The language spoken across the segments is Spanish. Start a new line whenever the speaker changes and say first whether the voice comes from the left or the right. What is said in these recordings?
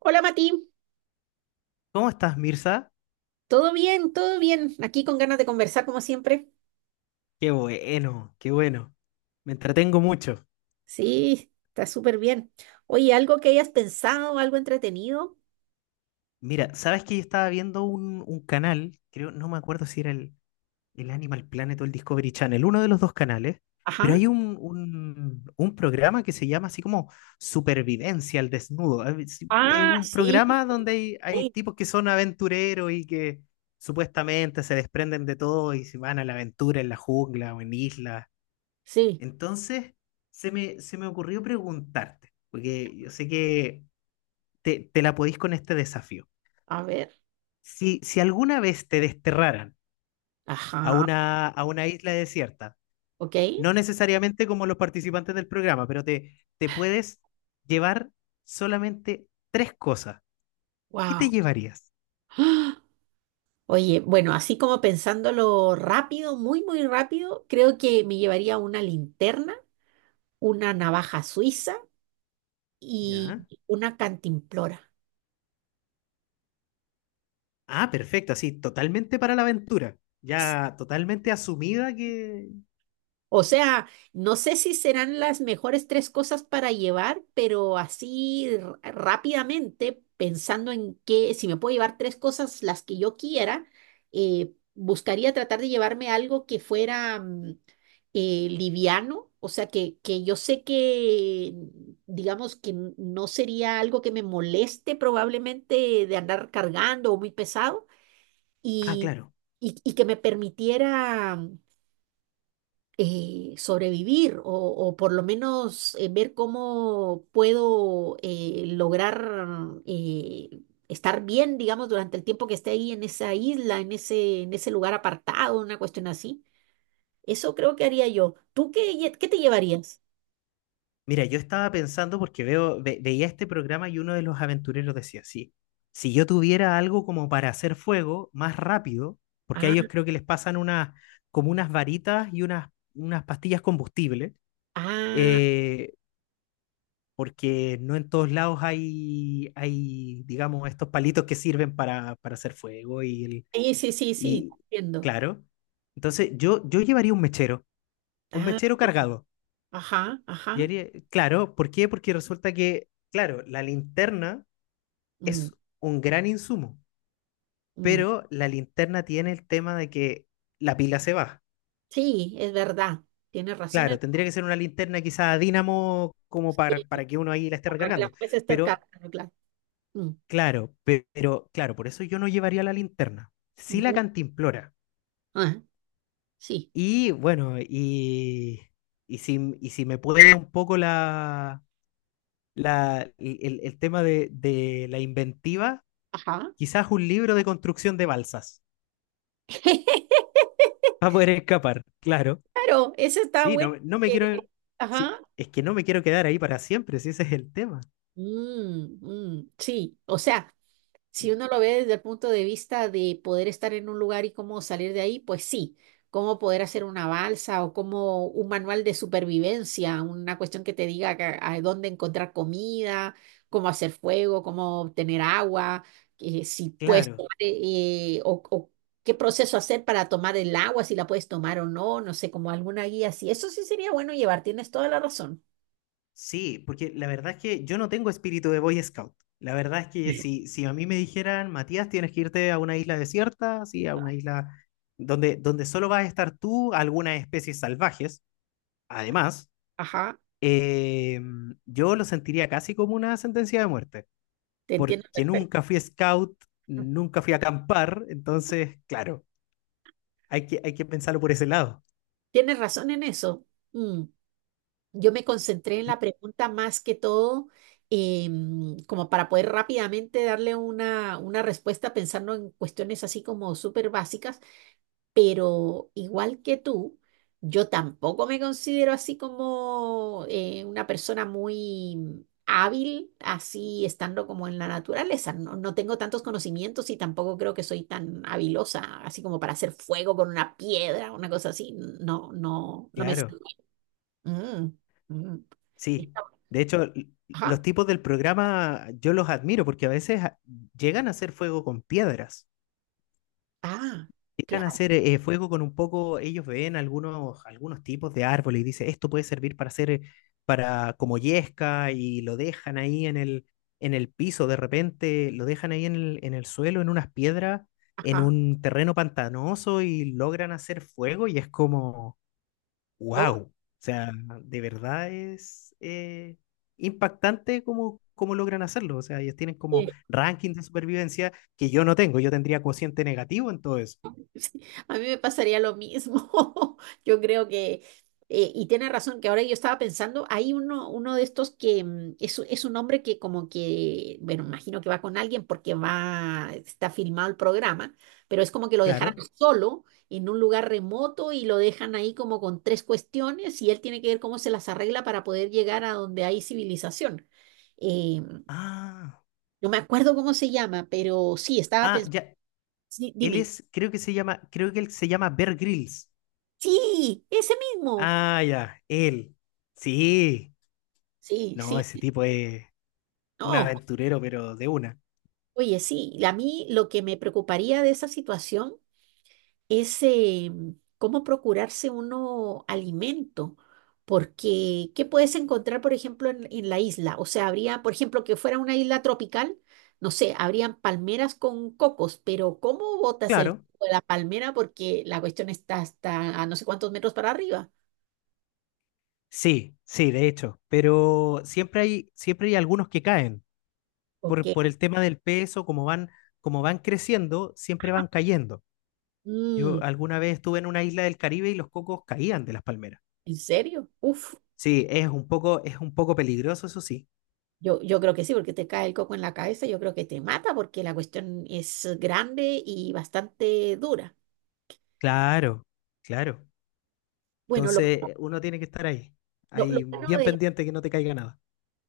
right: Hola Mati,
left: ¿Cómo estás, Mirza?
right: todo bien, todo bien. Aquí con ganas de conversar como siempre.
left: Qué bueno, qué bueno. Me entretengo mucho.
right: Sí, está súper bien. Oye, ¿algo que hayas pensado, algo entretenido?
left: Mira, ¿sabes que yo estaba viendo un canal? Creo, no me acuerdo si era el Animal Planet o el Discovery Channel, uno de los dos canales, pero
right: Ajá.
left: hay un programa que se llama así como Supervivencia al Desnudo. A ver, es
right: Ah,
left: un
right: sí,
left: programa donde hay
right: sí,
left: tipos que son aventureros y que supuestamente se desprenden de todo y se van a la aventura en la jungla o en islas.
right: sí.
left: Entonces, se me ocurrió preguntarte, porque yo sé que te la podís con este desafío.
right: A ver.
left: Si alguna vez te desterraran a
right: Ajá.
left: una isla desierta,
right: Ok.
left: no necesariamente como los participantes del programa, pero te puedes llevar solamente tres cosas, ¿qué te
right: Wow.
left: llevarías?
right: Oye, bueno, así como pensándolo rápido, muy, muy rápido, creo que me llevaría una linterna, una navaja suiza y
left: ¿Ya?
right: una cantimplora.
left: Ah, perfecto, así, totalmente para la aventura, ya totalmente asumida
right: O sea, no sé si serán las mejores tres cosas para llevar, pero así rápidamente, pensando en que si me puedo llevar tres cosas las que yo quiera, buscaría tratar de llevarme algo que fuera liviano, o sea, que yo sé que, digamos, que no sería algo que me moleste probablemente de andar cargando o muy pesado
left: Ah,
right: y,
left: claro.
right: y que me permitiera sobrevivir o por lo menos ver cómo puedo lograr eh, estar bien, digamos, durante el tiempo que esté ahí en esa isla, en ese lugar apartado, una cuestión así. Eso creo que haría yo. ¿Tú qué, qué te llevarías?
left: Mira, yo estaba pensando porque veía este programa y uno de los aventureros decía, sí, si yo tuviera algo como para hacer fuego más rápido, porque a
right: Ah,
left: ellos creo que les pasan unas, como unas varitas y unas pastillas combustibles,
right: ah,
left: eh, porque no en todos lados hay, digamos, estos palitos que sirven para hacer fuego
right: sí, sí, sí, sí,
left: y
right: entiendo.
left: claro. Entonces, yo llevaría un
right: Ah,
left: mechero cargado.
right: ajá, ajá.
left: Claro, ¿por qué? Porque resulta que, claro, la linterna
right: Mm,
left: es un gran insumo,
right: mm.
left: pero la linterna tiene el tema de que la pila se va.
right: Sí, es verdad. Tienes razón en...
left: Claro, tendría que ser una linterna quizá a dínamo como
right: Sí,
left: para que uno ahí la esté
right: para que la
left: recargando.
right: puedas estar
left: Pero,
right: claro. Mm,
left: claro, pero, claro, por eso yo no llevaría la linterna. Sí la
right: mm.
left: cantimplora.
right: Ah, sí.
left: Y bueno, si, y si me puede un poco el tema de la inventiva.
right: Ajá.
left: Quizás un libro de construcción de balsas. Para poder escapar, claro.
right: Claro, eso está
left: Sí,
right: bueno.
left: no me
right: que-
left: quiero.
right: Ajá.
left: Sí, es que no me quiero quedar ahí para siempre, si ese es el tema.
right: Mm, mm, sí, o sea, si
left: Sí,
right: uno lo ve desde el punto de vista de poder estar en un lugar y cómo salir de ahí, pues sí, cómo poder hacer una balsa o como un manual de supervivencia, una cuestión que te diga a dónde encontrar comida, cómo hacer fuego, cómo obtener agua, si puedes
left: claro,
right: tomar, o qué proceso hacer para tomar el agua, si la puedes tomar o no, no sé, como alguna guía así. Eso sí sería bueno llevar, tienes toda la razón.
left: sí, porque la verdad es que yo no tengo espíritu de Boy Scout. La verdad es que
right: Sí.
left: si a mí me dijeran, Matías, tienes que irte a una isla desierta, sí, a una isla donde solo vas a estar tú, algunas especies salvajes, además,
right: Ajá,
left: eh, yo lo sentiría casi como una sentencia de muerte.
right: te entiendo.
left: Porque nunca fui scout, nunca fui a acampar, entonces, claro, hay que pensarlo por ese lado.
right: Tienes razón en eso. Mm. Yo me concentré en la pregunta más que todo, como para poder rápidamente darle una respuesta pensando en cuestiones así como súper básicas, pero igual que tú, yo tampoco me considero así como una persona muy hábil, así estando como en la naturaleza. No, no tengo tantos conocimientos y tampoco creo que soy tan habilosa, así como para hacer fuego con una piedra, una cosa así. No, no, no me... sale.
left: Claro,
right: Mm, mm.
left: sí.
right: Está-
left: De hecho,
right: Ajá.
left: los tipos del programa yo los admiro porque a veces llegan a hacer fuego con piedras.
right: Ah,
left: Llegan a
right: claro.
left: hacer fuego con un poco, ellos ven algunos tipos de árboles y dicen, esto puede servir para hacer, para como yesca y lo dejan ahí en el piso, de repente lo dejan ahí en el suelo, en unas piedras, en
right: Ajá.
left: un terreno pantanoso y logran hacer fuego y es como wow, o sea, de verdad es impactante cómo logran hacerlo, o sea, ellos tienen como
right: Oye,
left: rankings de supervivencia que yo no tengo, yo tendría cociente negativo en todo eso,
right: sí, a mí me pasaría lo mismo. Yo creo que, y tiene razón, que ahora yo estaba pensando, hay uno, uno de estos que es un hombre que como que, bueno, imagino que va con alguien porque va, está filmado el programa, pero es como que lo dejaran
left: claro.
right: solo en un lugar remoto y lo dejan ahí como con tres cuestiones y él tiene que ver cómo se las arregla para poder llegar a donde hay civilización. Eh,
left: Ah,
right: No me acuerdo cómo se llama, pero sí, estaba
left: ah,
right: pensando.
left: ya.
right: Sí,
left: Él
right: dime.
left: es, creo que se llama, creo que él se llama Bear Grylls.
right: Sí, ese mismo.
left: Ah, ya, él. Sí.
right: Sí,
left: No,
right: sí.
left: ese tipo es un
right: No,
left: aventurero, pero de una.
right: oye, sí. A mí lo que me preocuparía de esa situación es cómo procurarse uno alimento. Porque, ¿qué puedes encontrar, por ejemplo, en la isla? O sea, habría, por ejemplo, que fuera una isla tropical, no sé, habrían palmeras con cocos, pero ¿cómo botas el
left: Claro.
right: coco de la palmera? Porque la cuestión está hasta a no sé cuántos metros para arriba.
left: Sí, sí, de hecho. Pero siempre hay algunos que caen.
right: Ok.
left: Por el tema del peso, como van creciendo, siempre van cayendo.
right: Mm.
left: Yo alguna vez estuve en una isla del Caribe y los cocos caían de las palmeras.
right: ¿En serio? Uf,
left: Sí, es un poco peligroso, eso sí.
right: yo creo que sí, porque te cae el coco en la cabeza, yo creo que te mata porque la cuestión es grande y bastante dura.
left: Claro, claro.
right: Bueno,
left: Entonces, uno tiene que estar
right: lo
left: ahí
right: bueno
left: bien pendiente que no te caiga nada.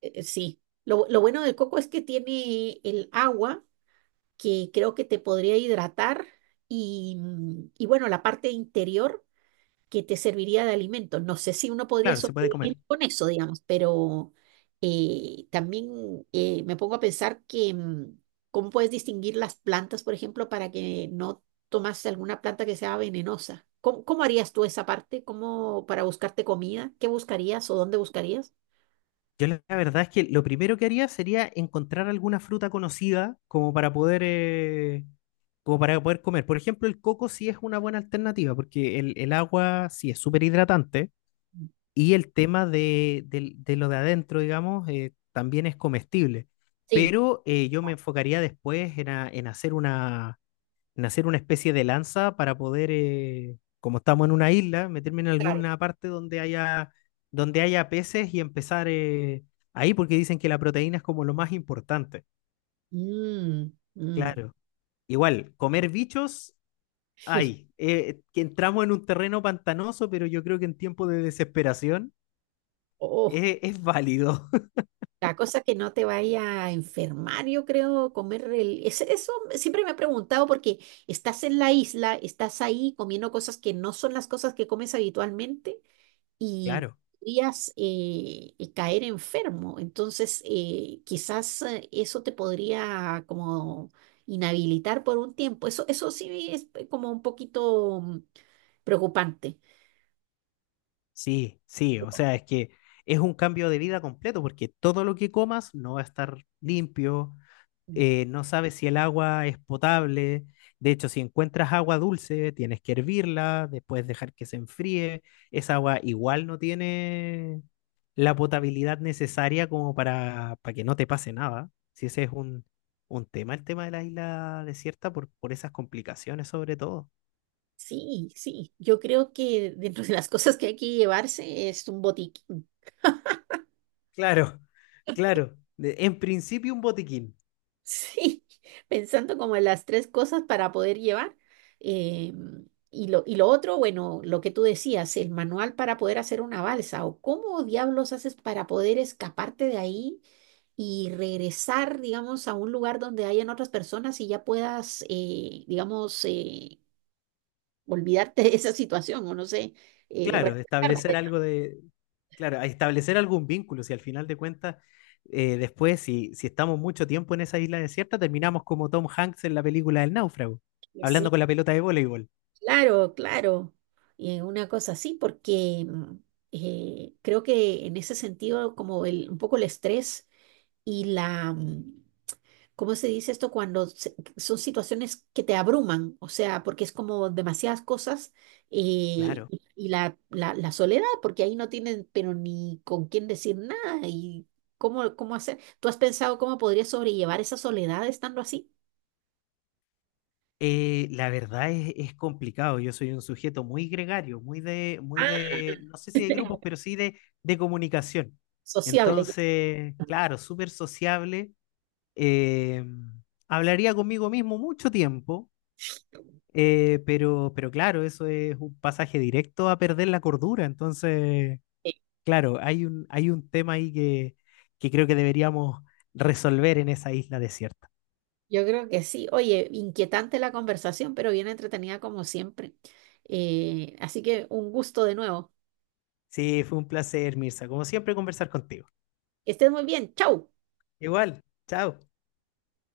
right: sí, lo bueno del coco es que tiene el agua que creo que te podría hidratar y, y bueno, la parte interior. Que te serviría de alimento. No sé si uno podría
left: Claro, se puede
right: sobrevivir
left: comer.
right: con eso, digamos, pero también me pongo a pensar que cómo puedes distinguir las plantas, por ejemplo, para que no tomas alguna planta que sea venenosa. ¿Cómo, cómo harías tú esa parte? ¿Cómo para buscarte comida? ¿Qué buscarías o dónde buscarías?
left: Yo la verdad es que lo primero que haría sería encontrar alguna fruta conocida como para poder comer. Por ejemplo, el coco sí es una buena alternativa porque el agua sí es súper hidratante y el tema de lo de adentro, digamos, también es comestible.
right: Sí,
left: Pero yo me enfocaría después en hacer una especie de lanza para poder, como estamos en una isla, meterme en
right: claro.
left: alguna parte donde haya peces y empezar ahí, porque dicen que la proteína es como lo más importante.
right: Mm, mm.
left: Claro. Igual, comer bichos, hay. Que entramos en un terreno pantanoso, pero yo creo que en tiempo de desesperación
right: Oh.
left: es válido.
right: La cosa es que no te vaya a enfermar, yo creo, comer el... Eso siempre me he preguntado porque estás en la isla, estás ahí comiendo cosas que no son las cosas que comes habitualmente y
left: Claro.
right: podrías caer enfermo. Entonces, quizás eso te podría como inhabilitar por un tiempo. Eso sí es como un poquito preocupante.
left: Sí, sí, o sea, es que es un cambio de vida completo, porque todo lo que comas no va a estar limpio, no sabes si el agua es potable. De hecho, si encuentras agua dulce, tienes que hervirla, después dejar que se enfríe. Esa agua igual no tiene la potabilidad necesaria como para que no te pase nada. Si ese es un tema, el tema de la isla desierta, por esas complicaciones sobre todo.
right: Sí, sí, yo creo que dentro de las cosas que hay que llevarse es un botiquín.
left: Claro, claro. De- En principio un botiquín.
right: Sí, pensando como en las tres cosas para poder llevar. Eh, y lo otro, bueno, lo que tú decías, el manual para poder hacer una balsa o cómo diablos haces para poder escaparte de ahí y regresar, digamos, a un lugar donde hayan otras personas y ya puedas, digamos, olvidarte de esa situación o no sé,
left: Claro,
right: reflejarla.
left: establecer algo de, claro, a establecer algún vínculo, si al final de cuentas, después, si estamos mucho tiempo en esa isla desierta, terminamos como Tom Hanks en la película El Náufrago, hablando con la pelota de voleibol.
right: Claro, claro, una cosa así, porque creo que en ese sentido, como el, un poco el estrés y ¿cómo se dice esto? Cuando son situaciones que te abruman, o sea, porque es como demasiadas cosas eh,
left: Claro.
right: y la soledad, porque ahí no tienen, pero ni con quién decir nada y cómo, cómo hacer. ¿Tú has pensado cómo podrías sobrellevar esa soledad estando así?
left: La verdad es complicado. Yo soy un sujeto muy gregario, muy
right: Ah,
left: de, no sé si de grupos, pero sí de comunicación.
right: sociable. Ya.
left: Entonces, claro, súper sociable. eh, Hablaría conmigo mismo mucho tiempo. Pero claro, eso es un pasaje directo a perder la cordura. Entonces, claro, hay hay un tema ahí que creo que deberíamos resolver en esa isla desierta.
right: Yo creo que sí. Oye, inquietante la conversación, pero bien entretenida como siempre. Así que un gusto de nuevo.
left: Sí, fue un placer, Mirza. Como siempre, conversar contigo.
right: Que estés muy bien. Chau.
left: Igual, chao.